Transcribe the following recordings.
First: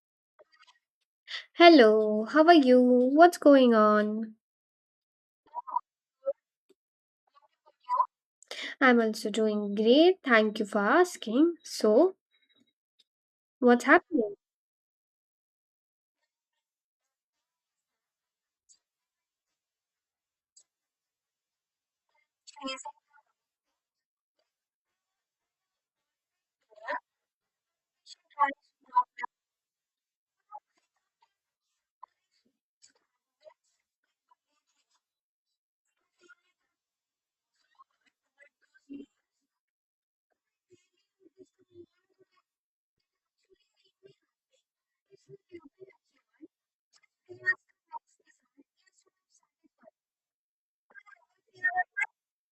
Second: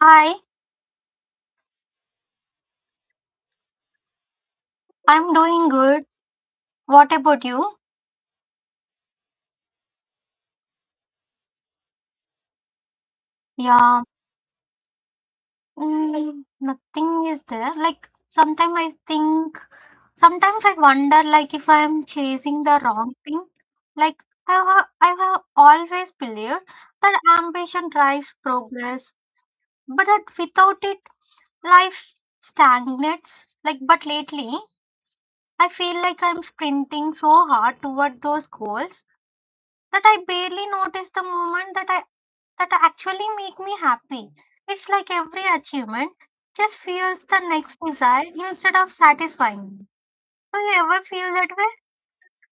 Hi, Hello, how are you? What's going on? I'm doing good. What about you? I'm also doing great. Thank you for asking. So, what's Yeah, happening? Nothing is there. Sometimes I wonder, like if I'm chasing the wrong thing. Like I have always believed that ambition drives progress, but that without it, life stagnates. Like, but lately, I feel like I'm sprinting so hard toward those goals that I barely notice the moment that I that actually make me happy. It's like every achievement just fuels the next desire instead of satisfying me. Do you ever feel that way?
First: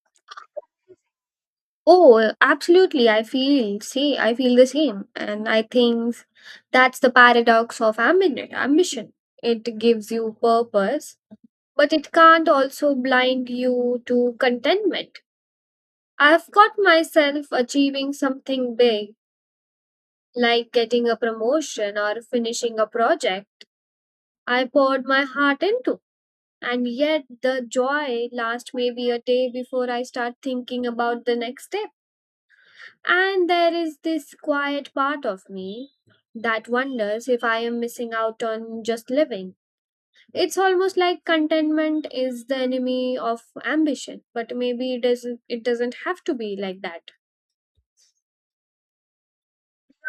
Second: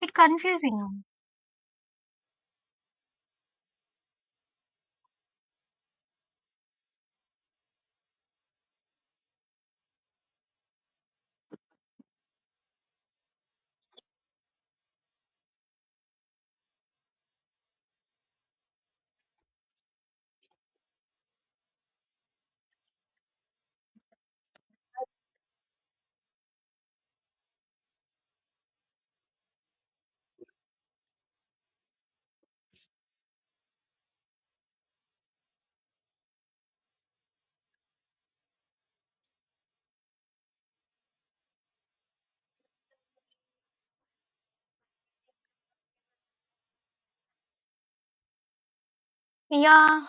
It confusing you. Oh, absolutely. I feel, see, I feel the same. And I think that's the paradox of ambition. It gives you purpose, but it can't also blind you to contentment. I've got myself achieving something big, like getting a promotion or finishing a project I poured my heart into. And yet, the joy lasts maybe a day before I start thinking about the next step. And there is this quiet part of me that wonders if I am missing out on just living. It's almost like contentment is the enemy of ambition, but maybe it doesn't have to be like that. Yeah,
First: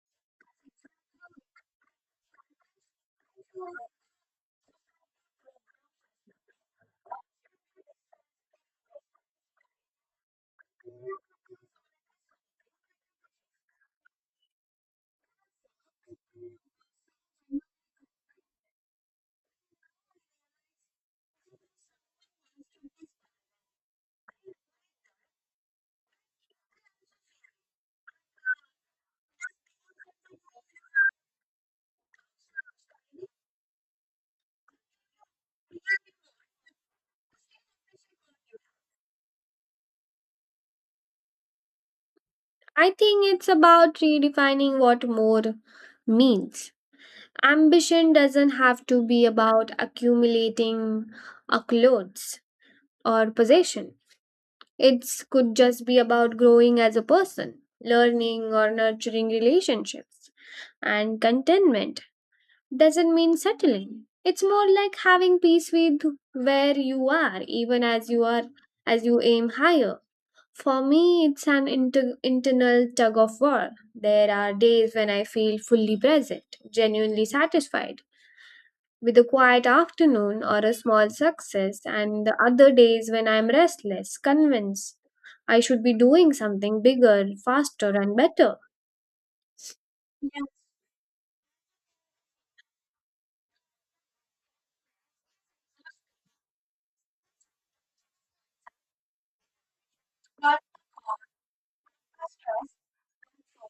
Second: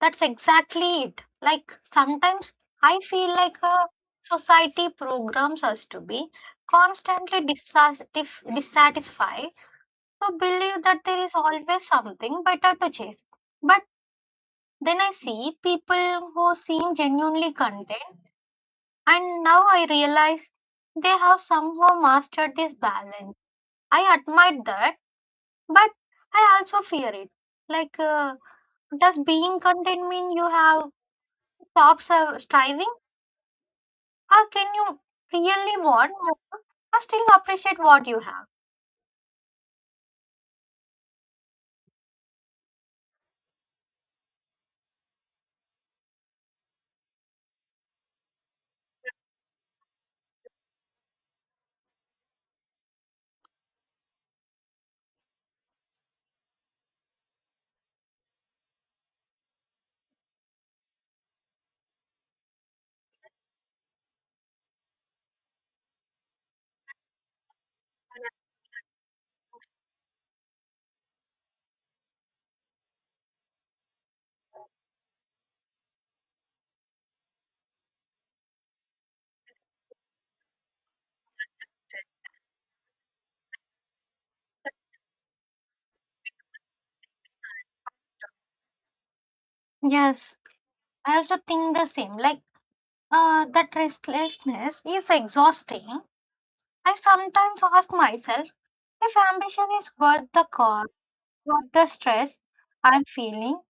that's exactly it. Like sometimes I feel like a society programs us to be constantly dissatisfied, to believe that there is always something better to chase. But then I see people who seem genuinely content, and now I realize they have somehow mastered this balance. I admire that, but I also fear it. Like, uh, does being content mean you have stopped striving, or can you really want more, but still appreciate what you have? I think it's about redefining what more means. Ambition doesn't have to be about accumulating a clothes or possession. It could just be about growing as a person, learning or nurturing relationships. And contentment doesn't mean settling. It's more like having peace with where you are, even as you aim higher. For me, it's an internal tug of war. There are days when I feel fully present, genuinely satisfied with a quiet afternoon or a small success, and the other days when I'm restless, convinced I should be doing something bigger, faster, and better. Yes, I also think the same. That restlessness is exhausting. I sometimes ask myself if ambition is worth the cost. Not the stress I'm feeling,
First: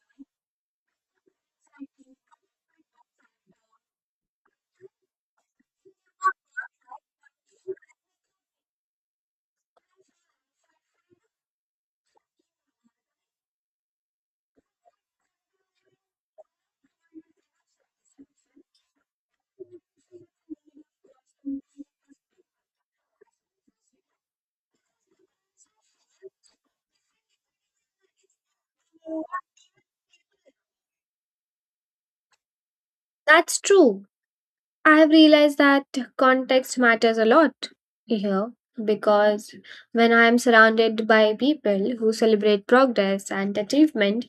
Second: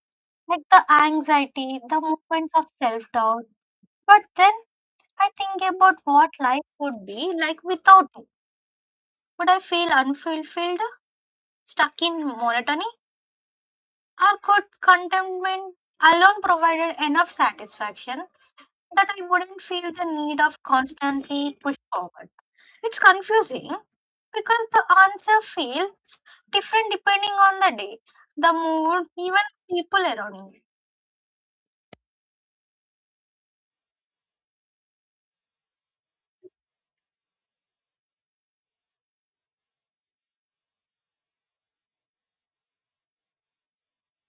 like the anxiety, the moments of self doubt. But then I think about what life would be like without it. Would I feel unfulfilled, stuck in monotony, or could contentment alone provided enough satisfaction that I wouldn't feel the need of constantly push forward? It's confusing because the answer feels different depending on the day, the mood, even people around me. That's true. I have realized that context matters a lot here, because when I am surrounded by people who celebrate progress and achievement,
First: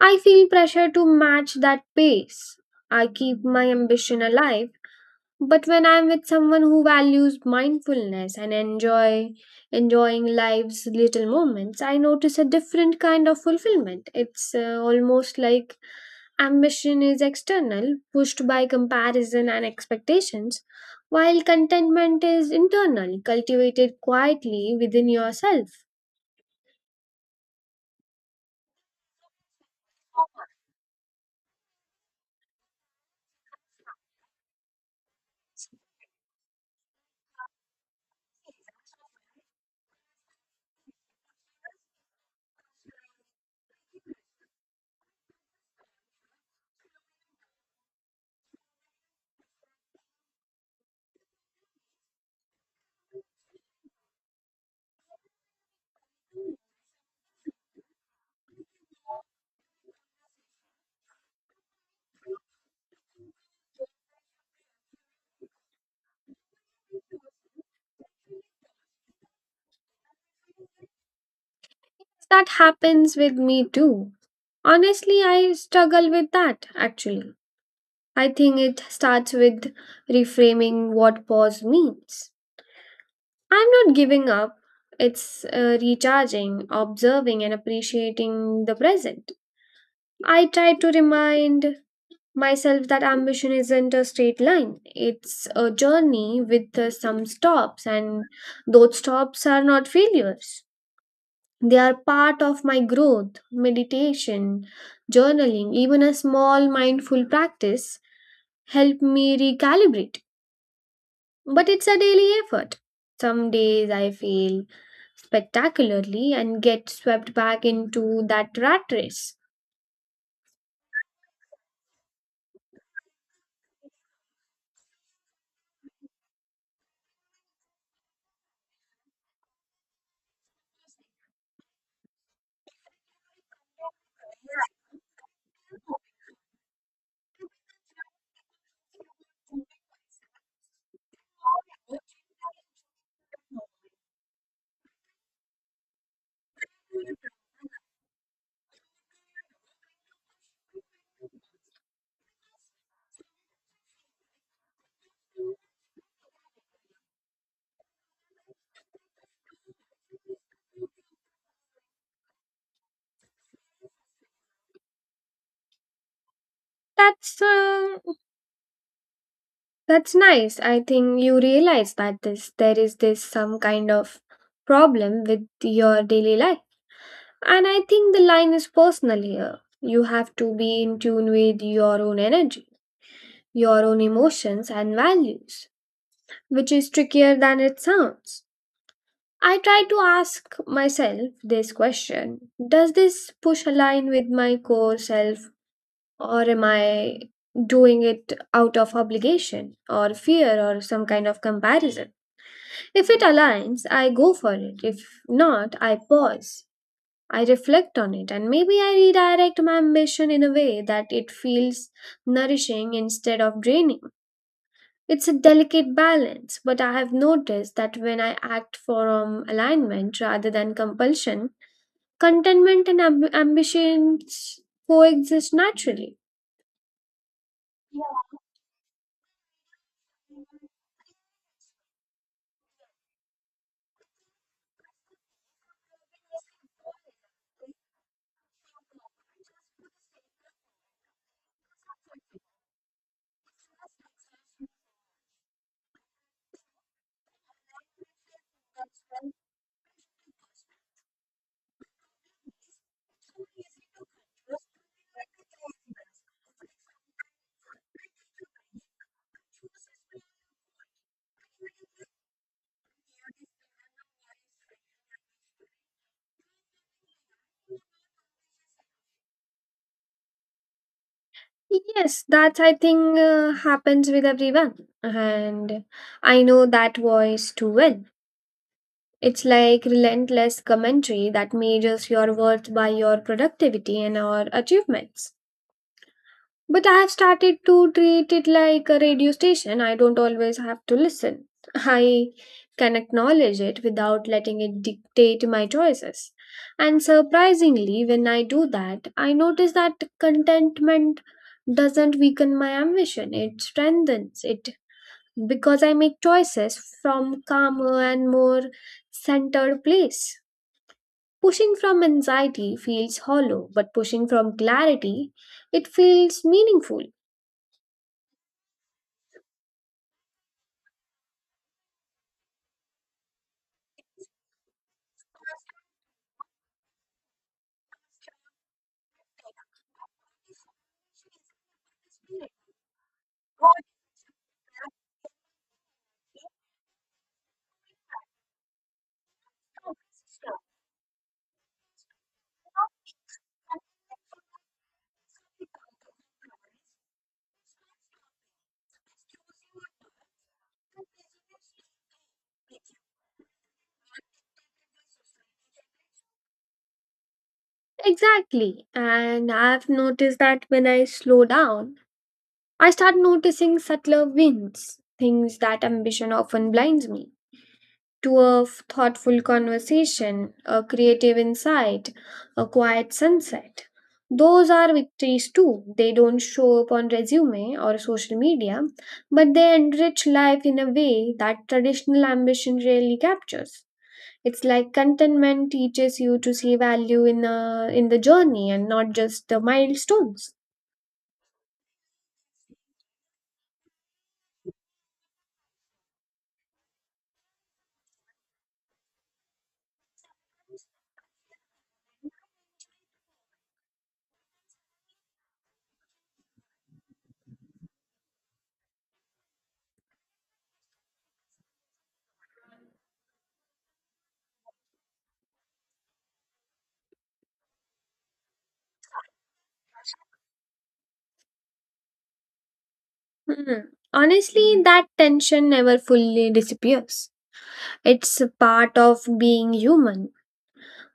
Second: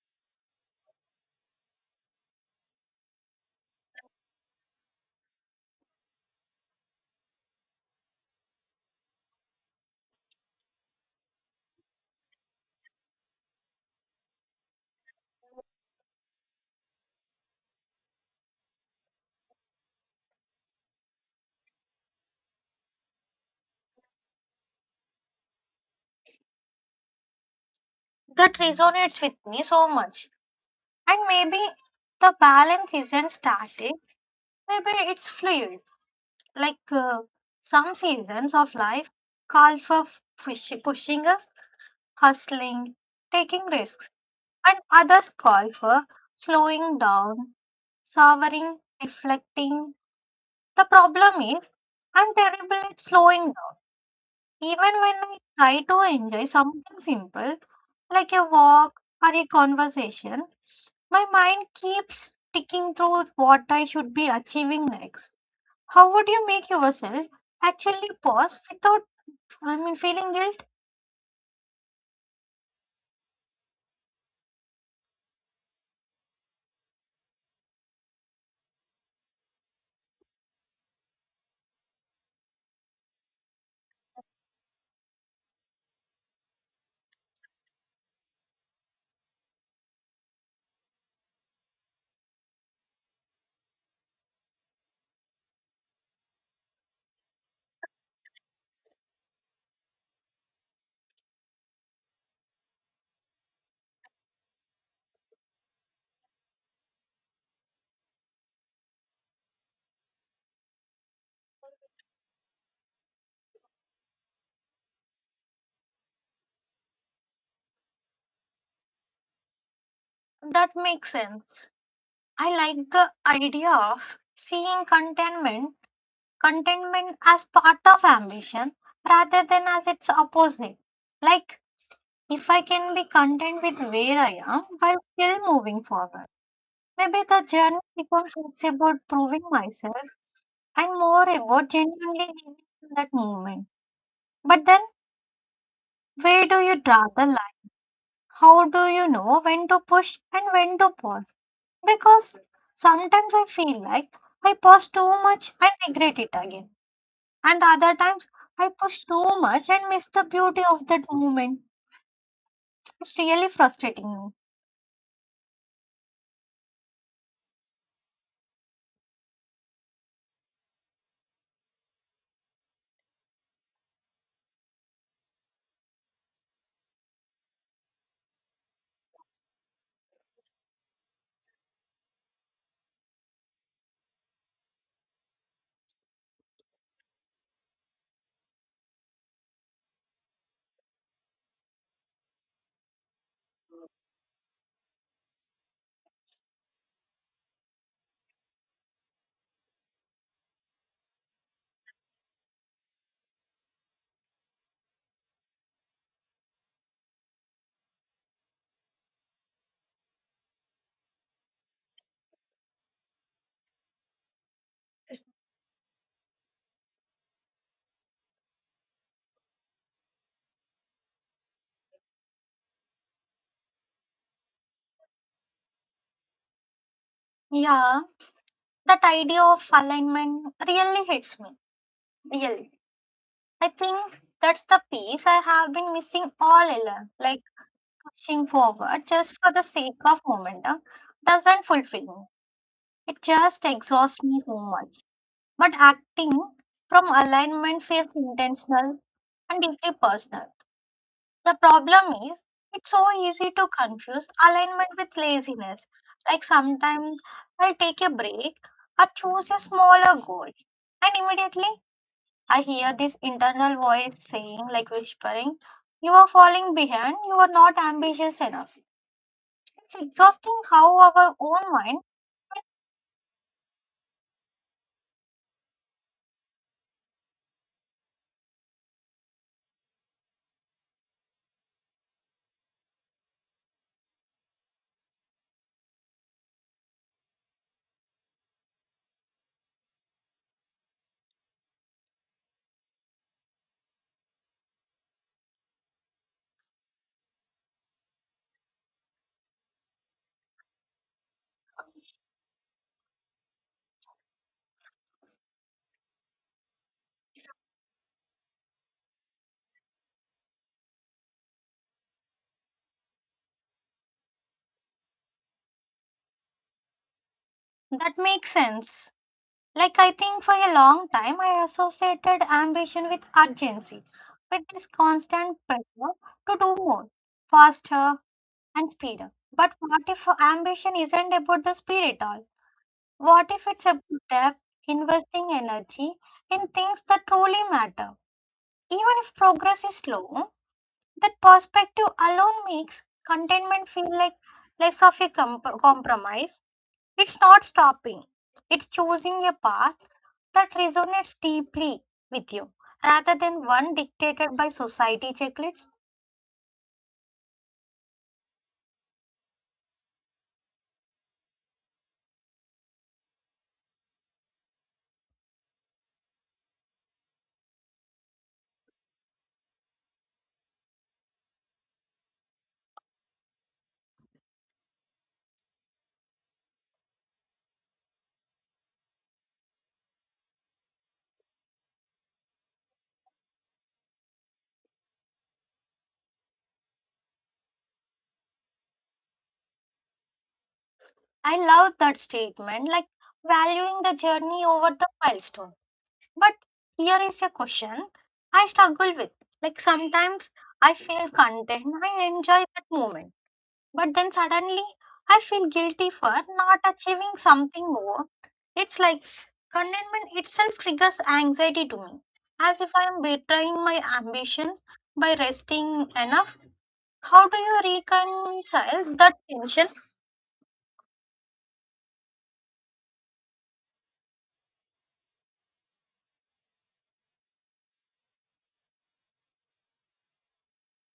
I feel pressure to match that pace. I keep my ambition alive. But when I'm with someone who values mindfulness and enjoying life's little moments, I notice a different kind of fulfillment. It's almost like ambition is external, pushed by comparison and expectations, while contentment is internal, cultivated quietly within yourself. That resonates with me so much. And maybe the balance isn't static, maybe it's fluid. Like uh, some seasons of life call for pushing us, hustling, taking risks, and others call for slowing down, savoring, reflecting. The problem is, I'm terrible at slowing down. Even when I try to enjoy something simple, like a walk or a conversation, my mind keeps ticking through what I should be achieving next. How would you make yourself actually pause without, feeling guilt? That happens with me too. Honestly, I struggle with that actually. I think it starts with reframing what pause means. I'm not giving up. It's recharging, observing, and appreciating the present. I try to remind myself that ambition isn't a straight line, it's a journey with some stops, and those stops are not failures. They are part of my growth, meditation, journaling, even a small mindful practice help me recalibrate. But it's a daily effort. Some days I feel spectacularly and get swept back into that rat race. That makes sense. I like the idea of seeing contentment as part of ambition rather than as its opposite. Like, if I can be content with where I am while still moving forward, maybe the journey becomes less about proving myself and more about genuinely living in that moment. But then, where do you draw the line? How do you know when to push and when to pause? Because sometimes I feel like I pause too much and regret it again. And the other times, I push too much and miss the beauty of that moment. It's really frustrating That's um, that's nice. I think you realize that this there is this some kind of problem with your daily life. And I think the line is personal here. You have to be in tune with your own energy, your own emotions and values, which is trickier than it sounds. I try to ask myself this question: does this push align with my core self? Or am I doing it out of obligation or fear or some kind of comparison? If it aligns, I go for it. If not, I pause. I reflect on it and maybe I redirect my ambition in a way that it feels nourishing instead of draining. It's a delicate balance, but I have noticed that when I act from alignment rather than compulsion, contentment and ambitions coexist naturally. me. Yeah, that idea of alignment really hits me. Really. I think that's the piece I have been missing all along. Like, pushing forward just for the sake of momentum doesn't fulfill me. It just exhausts me so much. But acting from alignment feels intentional and deeply personal. The problem is, it's so easy to confuse alignment with laziness. Like sometimes I take a break or choose a smaller goal, and immediately I hear this internal voice saying, like whispering, you are falling behind, you are not ambitious enough. It's exhausting how our own mind. Yes, that's I think happens with everyone, and I know that voice too well. It's like relentless commentary that measures your worth by your productivity and our achievements. But I have started to treat it like a radio station. I don't always have to listen. I can acknowledge it without letting it dictate my choices. And surprisingly, when I do that, I notice that contentment doesn't weaken my ambition, it strengthens it, because I make choices from calmer and more centered place. Pushing from anxiety feels hollow, but pushing from clarity, it feels meaningful. That makes sense. Like I think for a long time I associated ambition with urgency, with this constant pressure to do more, faster and speeder. But what if ambition isn't about the speed at all? What if it's about depth, investing energy in things that truly matter? Even if progress is slow, that perspective alone makes contentment feel like less of a compromise. It's not stopping, it's choosing a path that resonates deeply with you rather than one dictated by society checklists. Exactly. And I've noticed that when I slow down, I start noticing subtler winds, things that ambition often blinds me to: a thoughtful conversation, a creative insight, a quiet sunset. Those are victories too. They don't show up on resume or social media, but they enrich life in a way that traditional ambition rarely captures. It's like contentment teaches you to see value in in the journey and not just the milestones. I love that statement, like valuing the journey over the milestone. But here is a question I struggle with. Like sometimes I feel content, I enjoy that moment. But then suddenly I feel guilty for not achieving something more. It's like contentment itself triggers anxiety to me, as if I am betraying my ambitions by resting enough. How do you reconcile that tension? Hmm. Honestly, that tension never fully disappears. It's a part of being human.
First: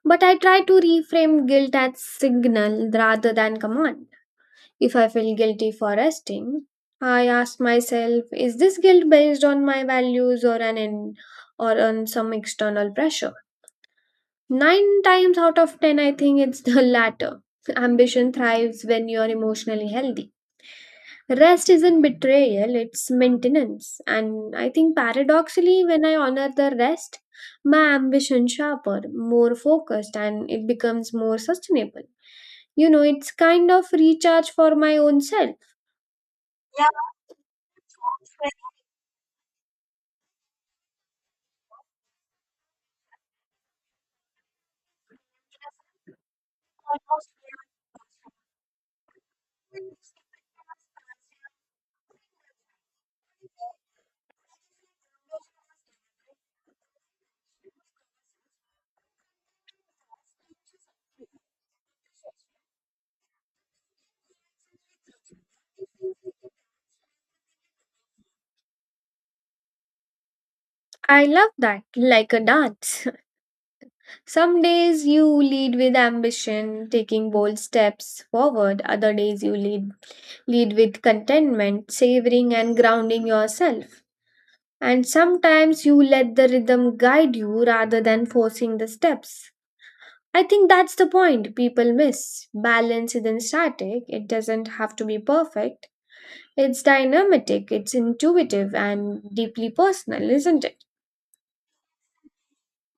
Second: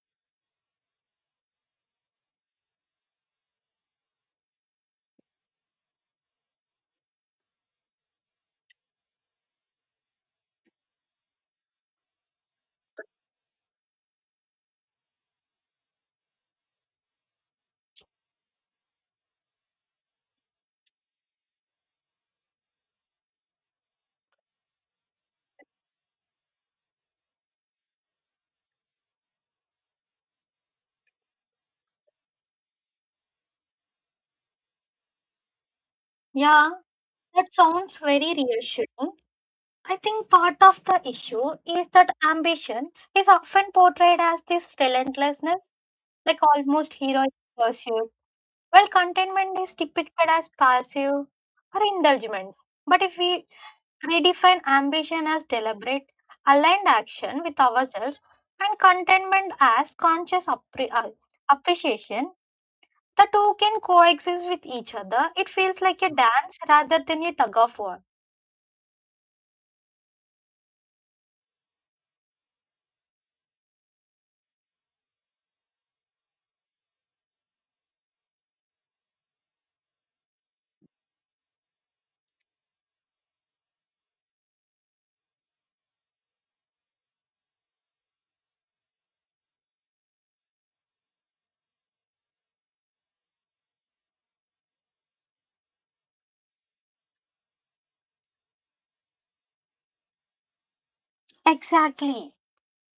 But I try to reframe guilt as signal rather than command. If I feel guilty for resting, I ask myself, is this guilt based on my values or on some external pressure? Nine times out of ten, I think it's the latter. Ambition thrives when you're emotionally healthy. Rest isn't betrayal, it's maintenance. And I think paradoxically, when I honor the rest, my ambition sharper, more focused, and it becomes more sustainable. You know, it's kind of recharge for my own self. Yeah, that sounds very reassuring. I think part of the issue is that ambition is often portrayed as this relentlessness, like almost heroic pursuit. Well, contentment is depicted as passive or indulgent. But if we redefine ambition as deliberate, aligned action with ourselves, and contentment as conscious appreciation, the two can coexist with each other. It feels like a dance rather than a tug of war. I love that, like a dance. Some days you lead with ambition, taking bold steps forward, other days you lead with contentment, savoring and grounding yourself. And sometimes you let the rhythm guide you rather than forcing the steps. I think that's the point people miss. Balance isn't static, it doesn't have to be perfect. It's dynamic, it's intuitive, and deeply personal, isn't it? Exactly.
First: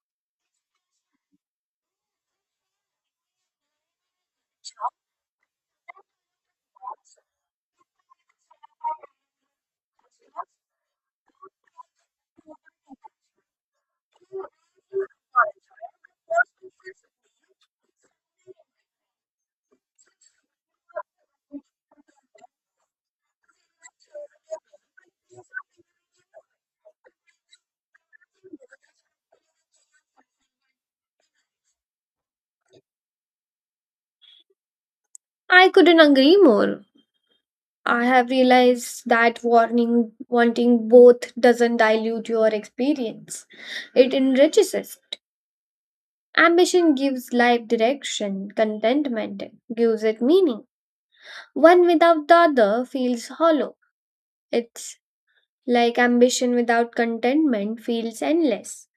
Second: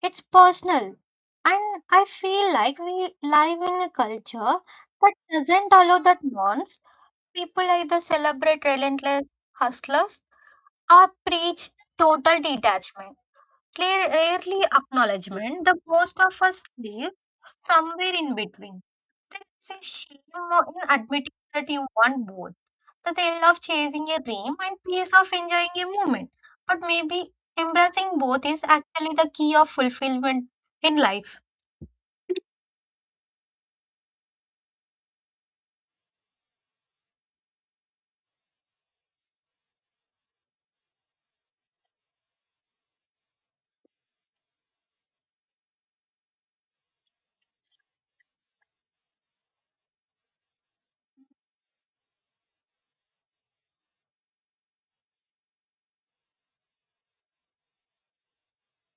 It's personal. And I feel like we live in a culture that doesn't allow that nonce. People either celebrate relentless hustlers or preach total detachment, clear, rarely acknowledgement. The most of us live somewhere in between. There is a shame in admitting that you want both the thrill of chasing a dream and peace of enjoying a moment. But maybe embracing both is actually the key of fulfillment in life. I couldn't agree more. I have realized that wanting both doesn't dilute your experience, it enriches it. Ambition gives life direction, contentment gives it meaning. One without the other feels hollow. It's like ambition without contentment feels endless,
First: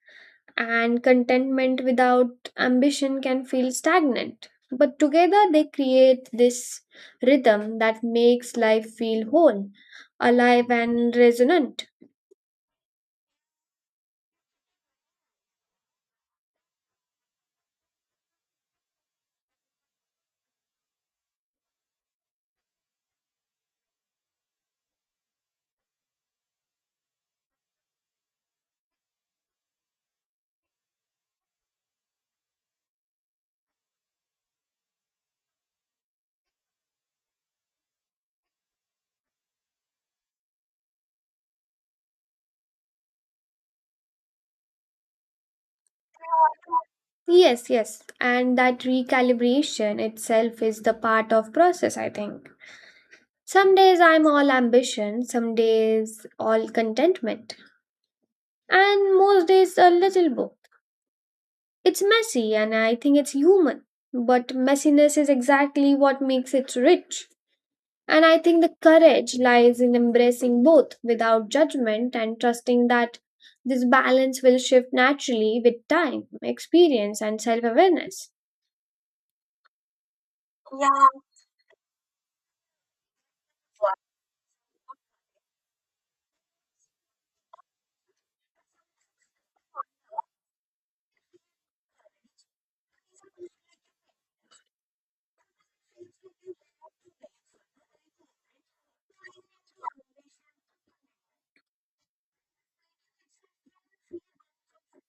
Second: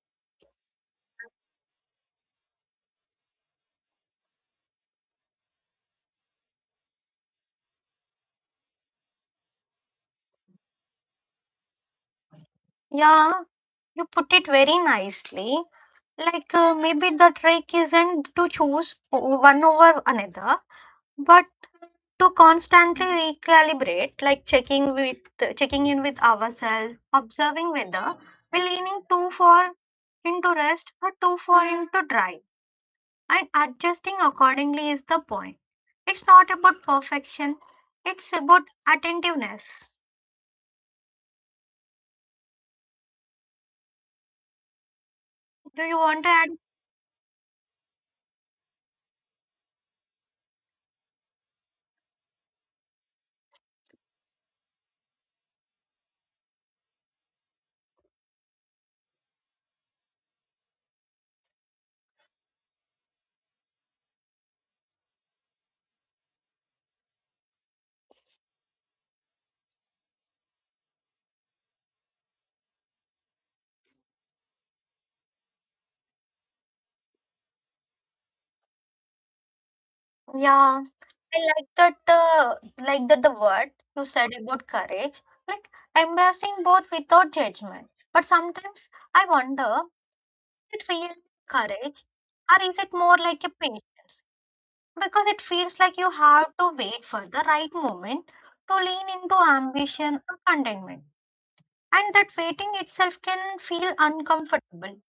and contentment without ambition can feel stagnant. But together they create this rhythm that makes life feel whole, alive, and resonant. Yeah, you put it very nicely. Maybe the trick isn't to choose one over another, but to constantly recalibrate, like checking in with ourselves, observing whether we're leaning too far into rest or too far into drive, and adjusting accordingly is the point. It's not about perfection; it's about attentiveness. Do you want to add? Yes. And that recalibration itself is the part of process, I think. Some days I'm all ambition, some days all contentment, and most days a little both. It's messy and I think it's human, but messiness is exactly what makes it rich. And I think the courage lies in embracing both without judgment and trusting that this balance will shift naturally with time, experience, and self awareness. Yeah, I like that. The word you said about courage, like embracing both without judgment. But sometimes I wonder, it real courage, or is it more like a patience? Because it feels like you have to wait for the right moment to lean into ambition or contentment. And that waiting itself can feel uncomfortable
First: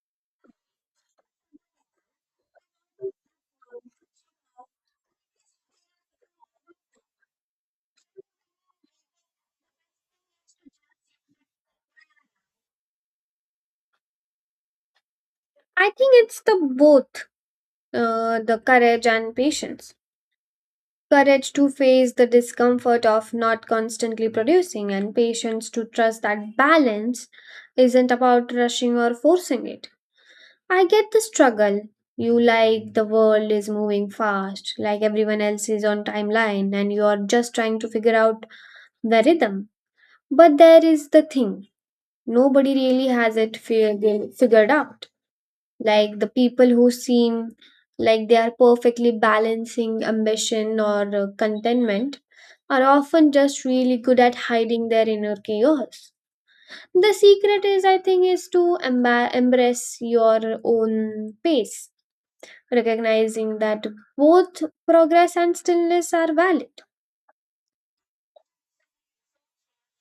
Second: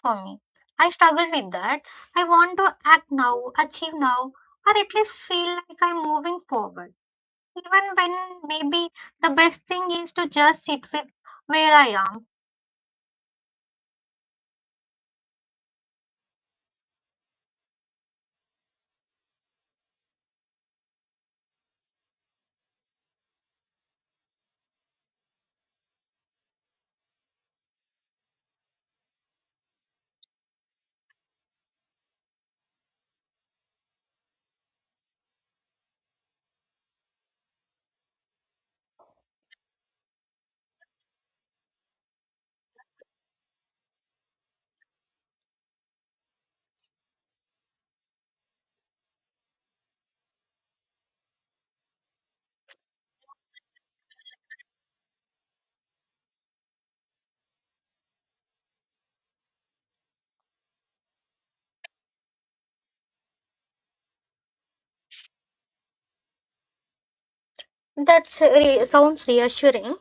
for me. I struggle with that. I want to act now, achieve now, or at least feel like I'm moving forward. Even when maybe the best thing is to just sit with where I am. I think it's the both, the courage and patience. Courage to face the discomfort of not constantly producing, and patience to trust that balance isn't about rushing or forcing it. I get the struggle. You like the world is moving fast, like everyone else is on timeline, and you are just trying to figure out the rhythm. But there is the thing, nobody really has it figured out, like the people who seem like they are perfectly balancing ambition or contentment are often just really good at hiding their inner chaos. The secret is, I think, is to embrace your own pace, recognizing that both progress and stillness are valid. That sounds reassuring.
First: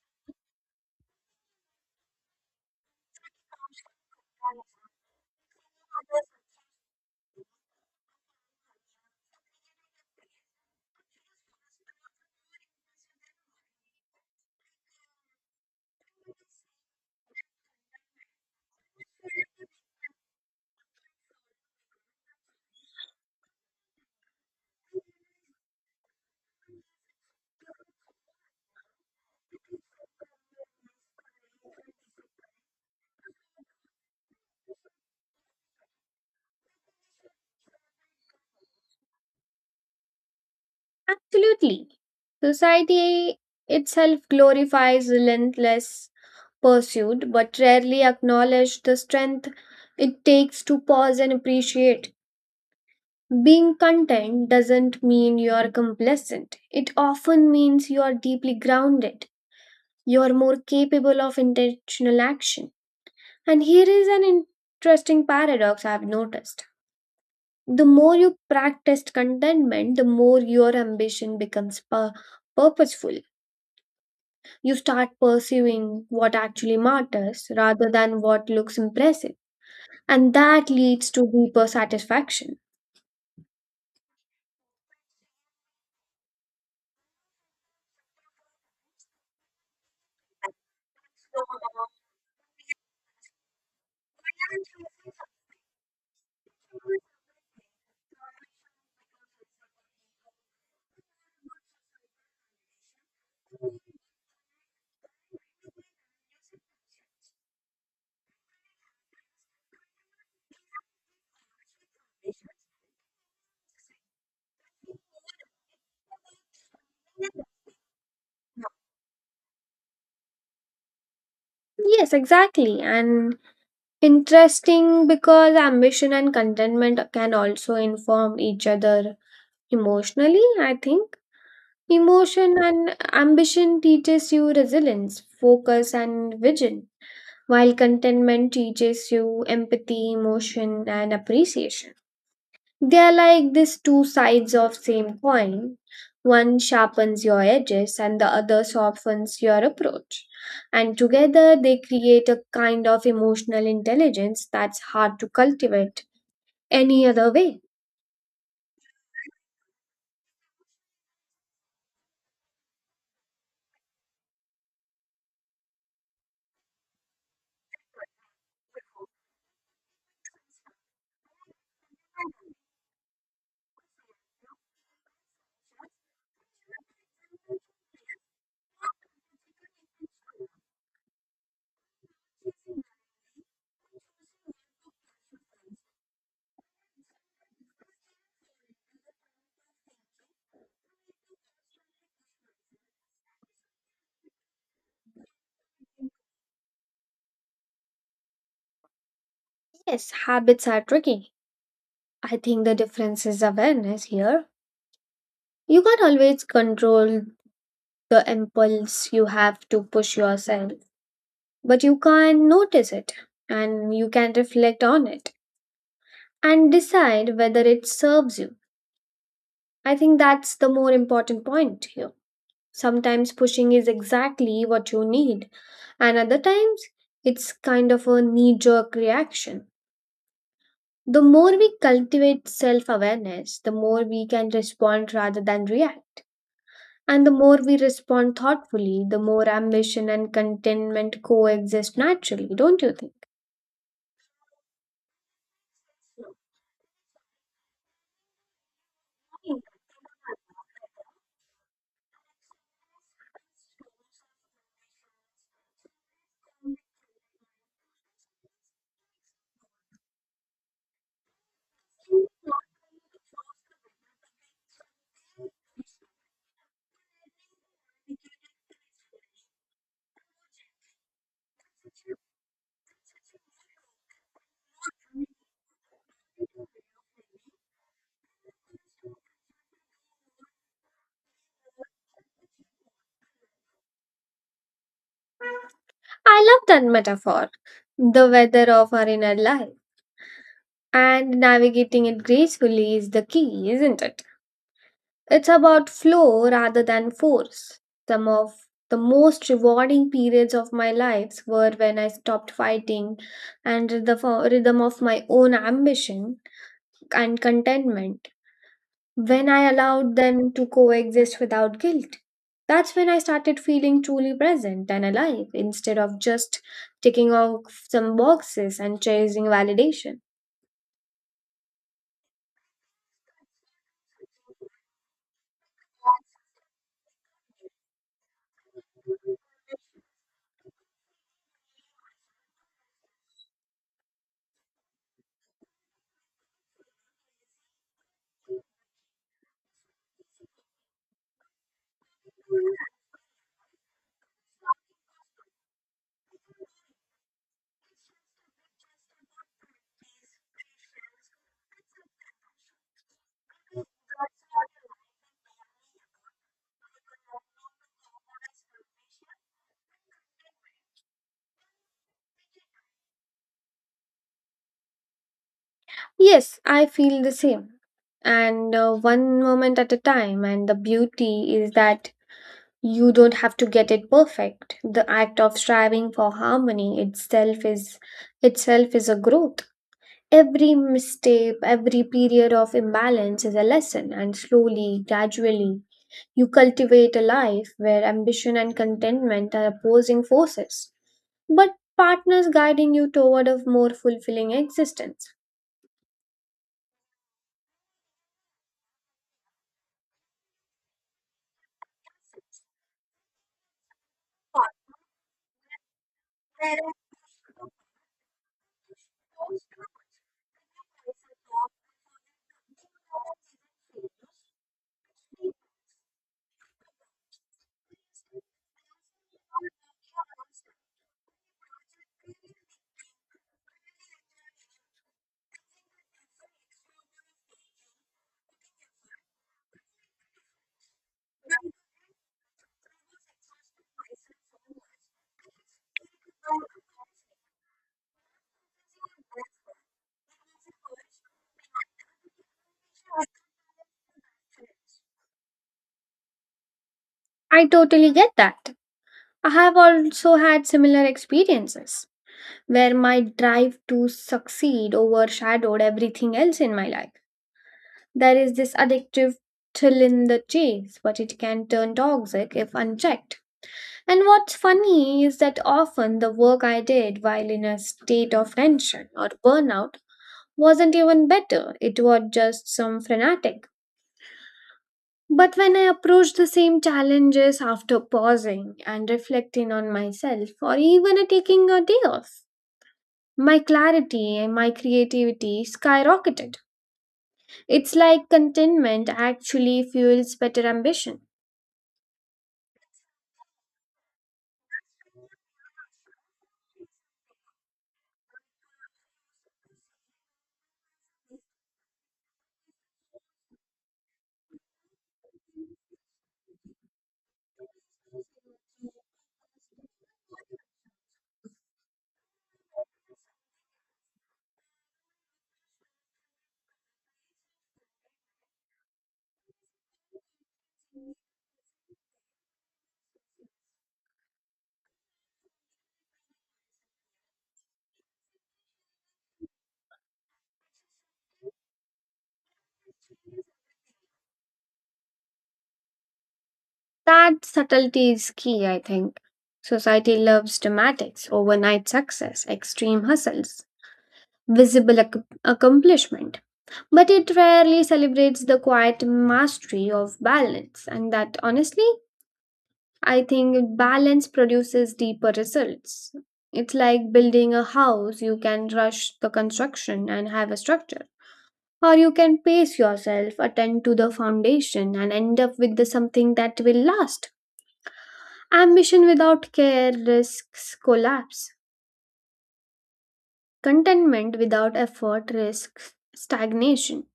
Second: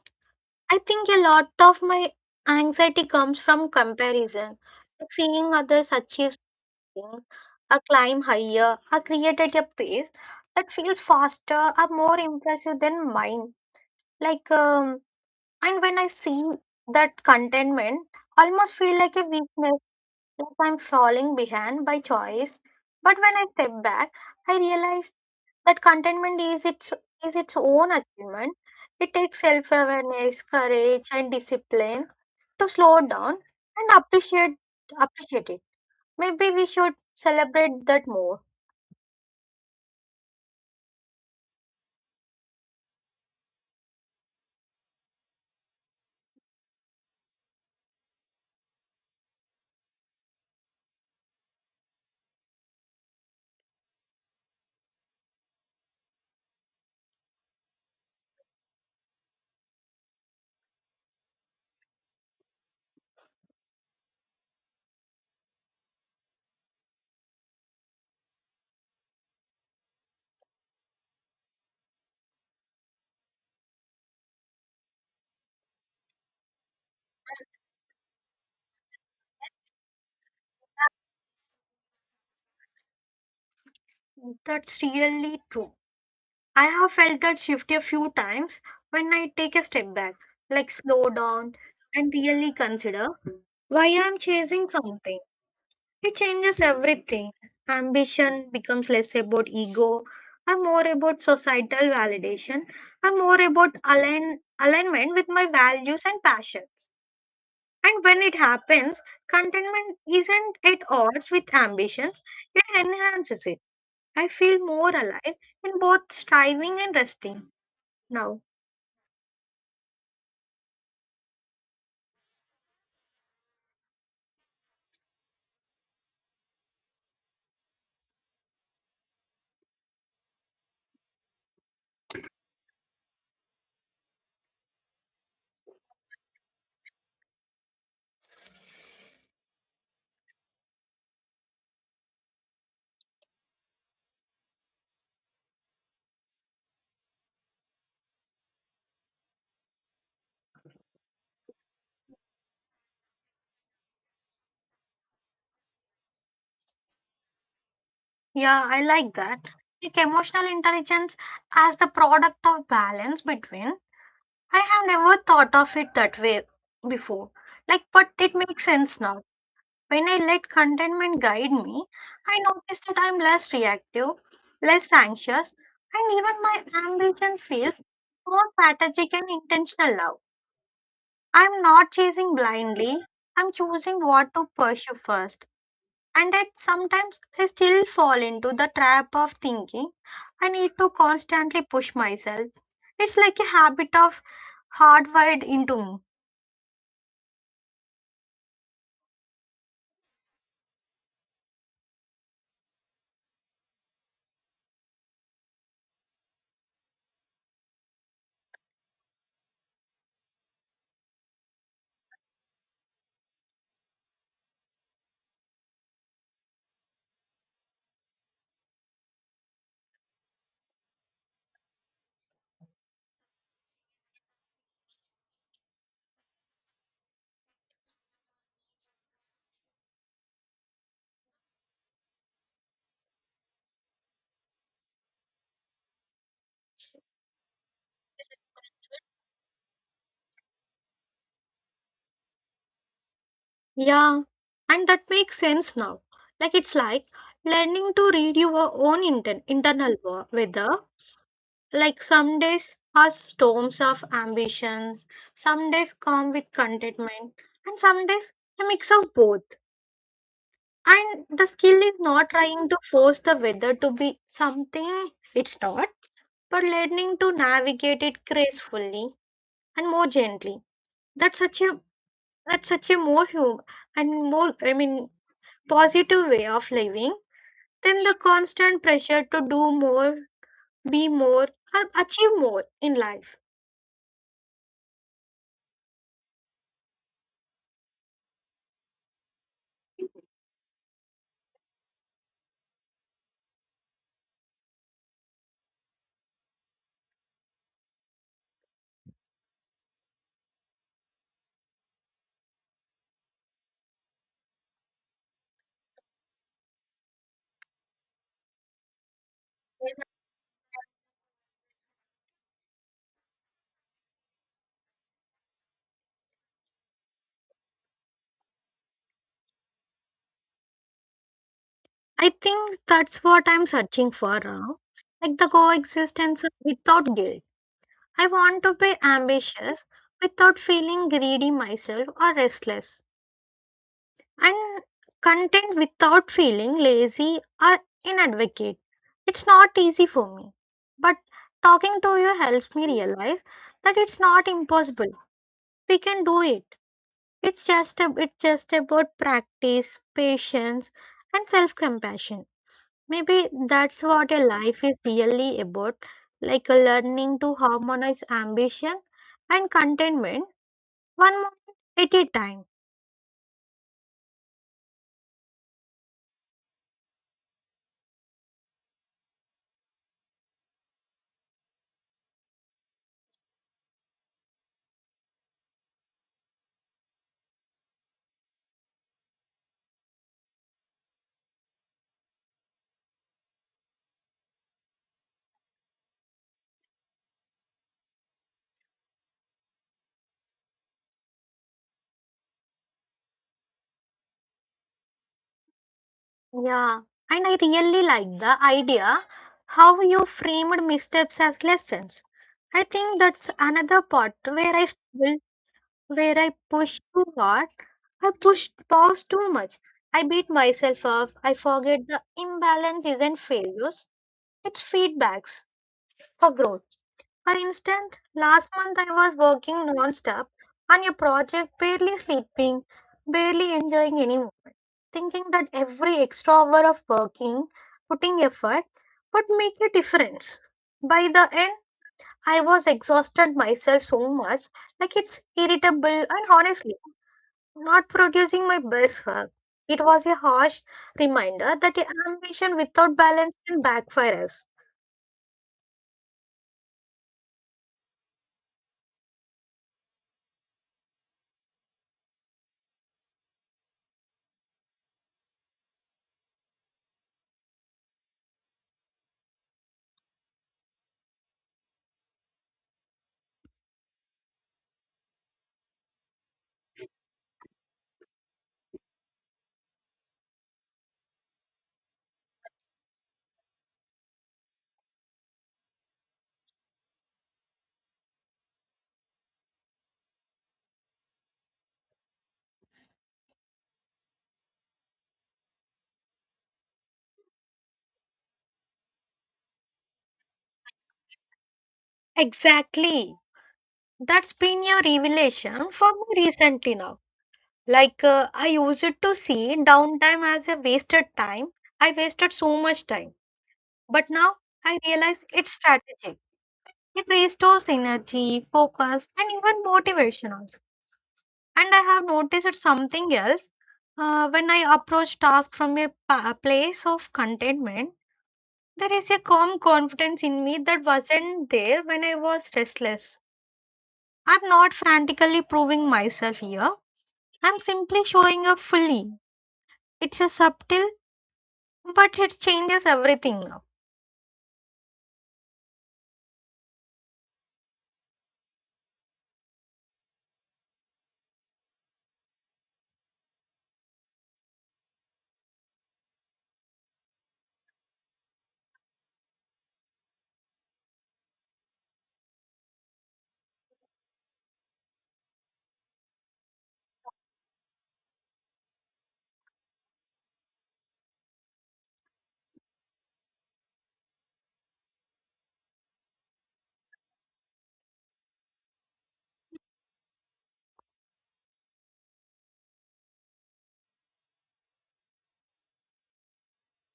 I think a lot of my anxiety comes from comparison, like seeing others achieve things, or climb higher, or create at a pace that feels faster or more impressive than mine. Like, um, and when I see that contentment, almost feel like a weakness, like I'm falling behind by choice. But when I step back, I realize that contentment is its own achievement. It takes self awareness, courage, and discipline to slow down and appreciate it. Maybe we should celebrate that more. Absolutely. Society itself glorifies relentless pursued but rarely acknowledge the strength it takes to pause and appreciate. Being content doesn't mean you're complacent, it often means you're deeply grounded, you're more capable of intentional action. And here is an interesting paradox I've noticed. The more you practice contentment, the more your ambition becomes purposeful. You start pursuing what actually matters rather than what looks impressive, and that leads to deeper satisfaction. That's really true. I have felt that shift a few times when I take a step back, like slow down and really consider why I'm chasing something. It changes everything. Ambition becomes less about ego and more about societal validation and more about alignment with my values and passions. And when it happens, contentment isn't at odds with ambitions, it enhances it. I feel more alive in both striving and resting now. Yes, exactly. And interesting because ambition and contentment can also inform each other emotionally, I think. Emotion and ambition teaches you resilience, focus and vision, while contentment teaches you empathy, emotion and appreciation. They are like these two sides of same coin. One sharpens your edges and the other softens your approach. And together they create a kind of emotional intelligence that's hard to cultivate any other way. Yeah, I like that. Like emotional intelligence as the product of balance between. I have never thought of it that way before. Like, but it makes sense now. When I let contentment guide me, I notice that I'm less reactive, less anxious, and even my ambition feels more strategic and intentional now. I'm not chasing blindly, I'm choosing what to pursue first. And that sometimes I still fall into the trap of thinking I need to constantly push myself. It's like a habit of hardwired into me. Yes, habits are tricky. I think the difference is awareness here. You can't always control the impulse you have to push yourself, but you can notice it and you can reflect on it and decide whether it serves you. I think that's the more important point here. Sometimes pushing is exactly what you need, and other times it's kind of a knee jerk reaction. The more we cultivate self awareness, the more we can respond rather than react. And the more we respond thoughtfully, the more ambition and contentment coexist naturally, don't you think? Yeah, and that makes sense now. Like it's like learning to read your own internal weather. Like some days are storms of ambitions, some days come with contentment, and some days a mix of both. And the skill is not trying to force the weather to be something it's not, but learning to navigate it gracefully and more gently. That's such a that's such a more human and more positive way of living then the constant pressure to do more, be more, or achieve more in life. I love that metaphor. The weather of our inner life and navigating it gracefully is the key, isn't it? It's about flow rather than force. Some of the most rewarding periods of my life were when I stopped fighting and the rhythm of my own ambition and contentment, when I allowed them to coexist without guilt. That's when I started feeling truly present and alive instead of just ticking off some boxes and chasing validation. I think that's what I'm searching for now. Like the coexistence without guilt. I want to be ambitious without feeling greedy myself or restless, and content without feeling lazy or inadvocate. It's not easy for me, but talking to you helps me realize that it's not impossible. We can do it. It's just about practice, patience, and self-compassion. Maybe that's what a life is really about, like a learning to harmonize ambition and contentment one moment at a time. Yes, I feel the same. And one moment at a time. And the beauty is that you don't have to get it perfect. The act of striving for harmony itself is a growth. Every misstep, every period of imbalance is a lesson, and slowly, gradually, you cultivate a life where ambition and contentment are opposing forces, but partners guiding you toward a more fulfilling existence. Yeah. And I really like the idea how you framed missteps as lessons. I think that's another part where I struggle, where I push too hard. I pushed pause too much. I beat myself up. I forget the imbalance isn't failures, it's feedbacks for growth. For instance, last month I was working non-stop on a project, barely sleeping, barely enjoying anymore, thinking that every extra hour of working, putting effort would make a difference. By the end, I was exhausted myself so much, like it's irritable and honestly not producing my best work. It was a harsh reminder that ambition without balance can backfire us. I totally get that. I have also had similar experiences where my drive to succeed overshadowed everything else in my life. There is this addictive thrill in the chase, but it can turn toxic if unchecked. And what's funny is that often the work I did while in a state of tension or burnout wasn't even better, it was just some frenetic. But when I approach the same challenges after pausing and reflecting on myself, or even a taking a day off, my clarity and my creativity skyrocketed. It's like contentment actually fuels better ambition. Exactly. That's been your revelation for me recently now. I used to see downtime as a wasted time. I wasted so much time. But now I realize it's strategic. It restores energy, focus, and even motivation also. And I have noticed something else. When I approach tasks from a place of contentment, there is a calm confidence in me that wasn't there when I was restless. I'm not frantically proving myself here. I'm simply showing up fully. It's a subtle, but it changes everything now. That subtlety is key, I think. Society loves dramatics, overnight success, extreme hustles, visible accomplishment, but it rarely celebrates the quiet mastery of balance. And that, honestly, I think balance produces deeper results. It's like building a house, you can rush the construction and have a structure. Or you can pace yourself, attend to the foundation, and end up with the something that will last. Ambition without care risks collapse. Contentment without effort risks stagnation.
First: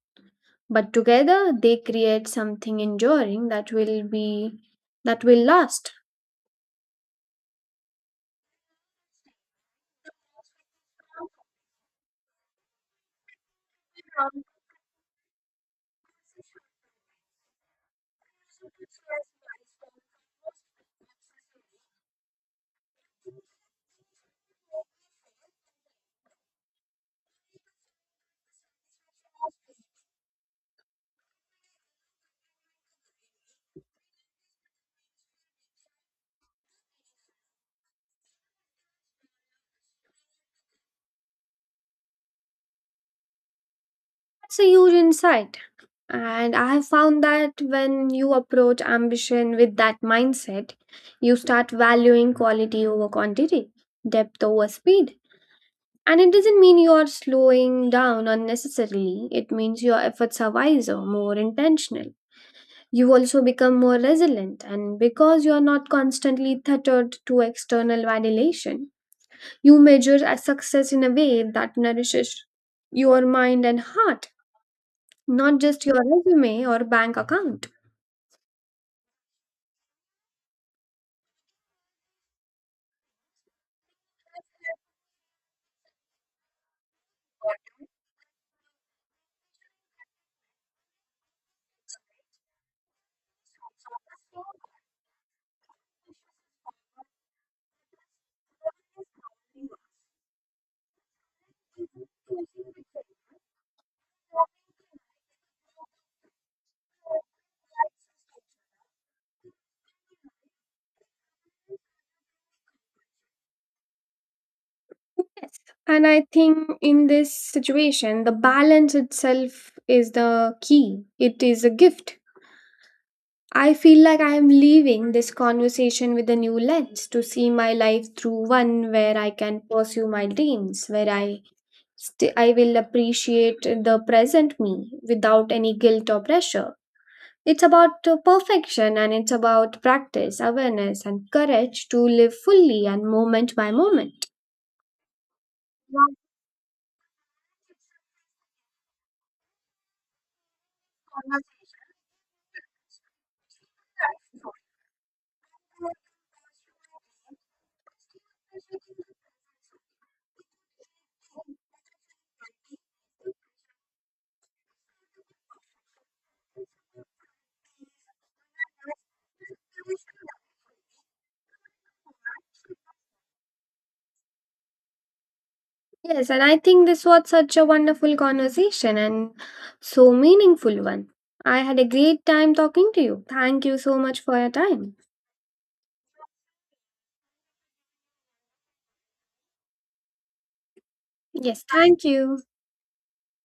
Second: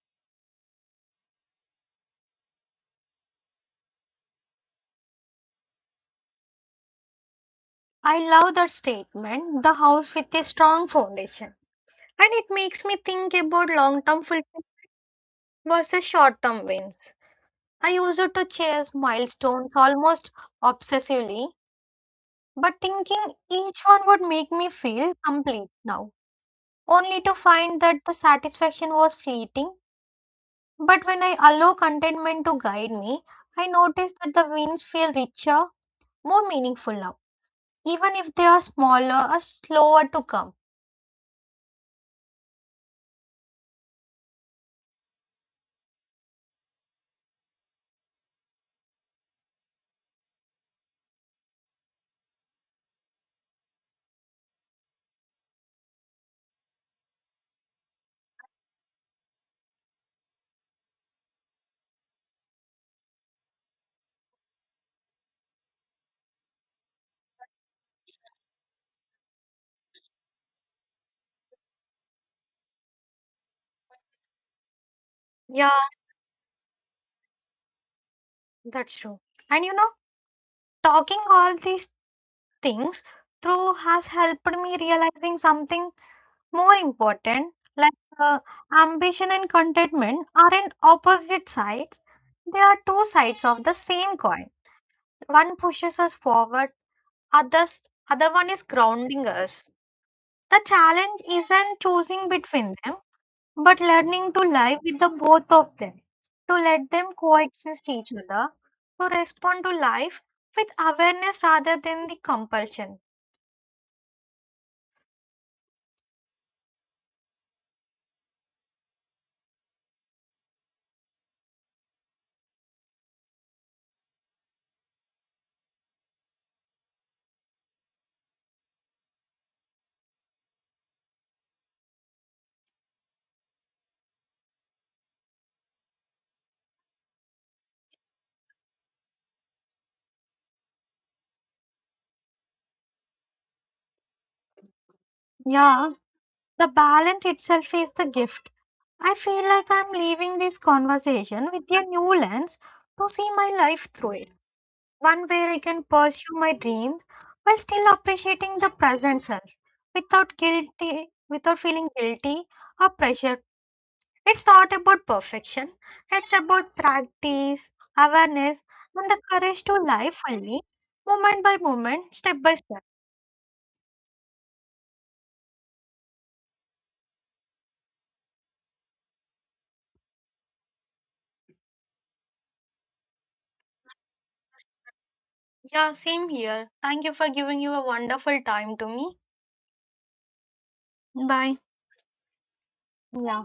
But together they create something enduring that will last. I love that statement, the house with a strong foundation. And it makes me think about long term fulfillment versus short term wins. I used to chase milestones almost obsessively, but thinking each one would make me feel complete now, only to find that the satisfaction was fleeting. But when I allow contentment to guide me, I notice that the wins feel richer, more meaningful now, even if they are smaller or slower to come. That's a huge insight. And I have found that when you approach ambition with that mindset, you start valuing quality over quantity, depth over speed. And it doesn't mean you're slowing down unnecessarily, it means your efforts are wiser, more intentional. You also become more resilient, and because you're not constantly tethered to external validation, you measure a success in a way that nourishes your mind and heart, not Yeah, just your resume or bank account. that's true. And you know, talking all these things through has helped me realizing something more important. Ambition and contentment aren't opposite sides, they are two sides of the same coin. One pushes us forward, others other one is grounding us. The challenge isn't choosing between them, but learning to live with the both of them, to let them coexist each other, to respond to life with awareness rather than the compulsion. Yes. And I think in this situation, the balance itself is the key. It is a gift. I feel like I am leaving this conversation with a new lens to see my life through, one where I can pursue my dreams, where I will appreciate the present me without any guilt or pressure. It's about perfection and it's about practice, awareness, and courage to live fully and moment by moment. Yeah. The balance itself is the gift. I feel like I'm leaving this conversation with a new lens to see my life through it. One where I can pursue my dreams while still appreciating the present self without feeling guilty or pressure. It's not about perfection. It's about practice, awareness, and the courage to live fully, moment by moment, step by step. Yes, and I think this was such a wonderful conversation and so meaningful one. I had a great time talking to you. Thank you so much for your time. Yeah, same here. Thank you for giving you a wonderful time to me. Bye. Yes, thank you. Yeah.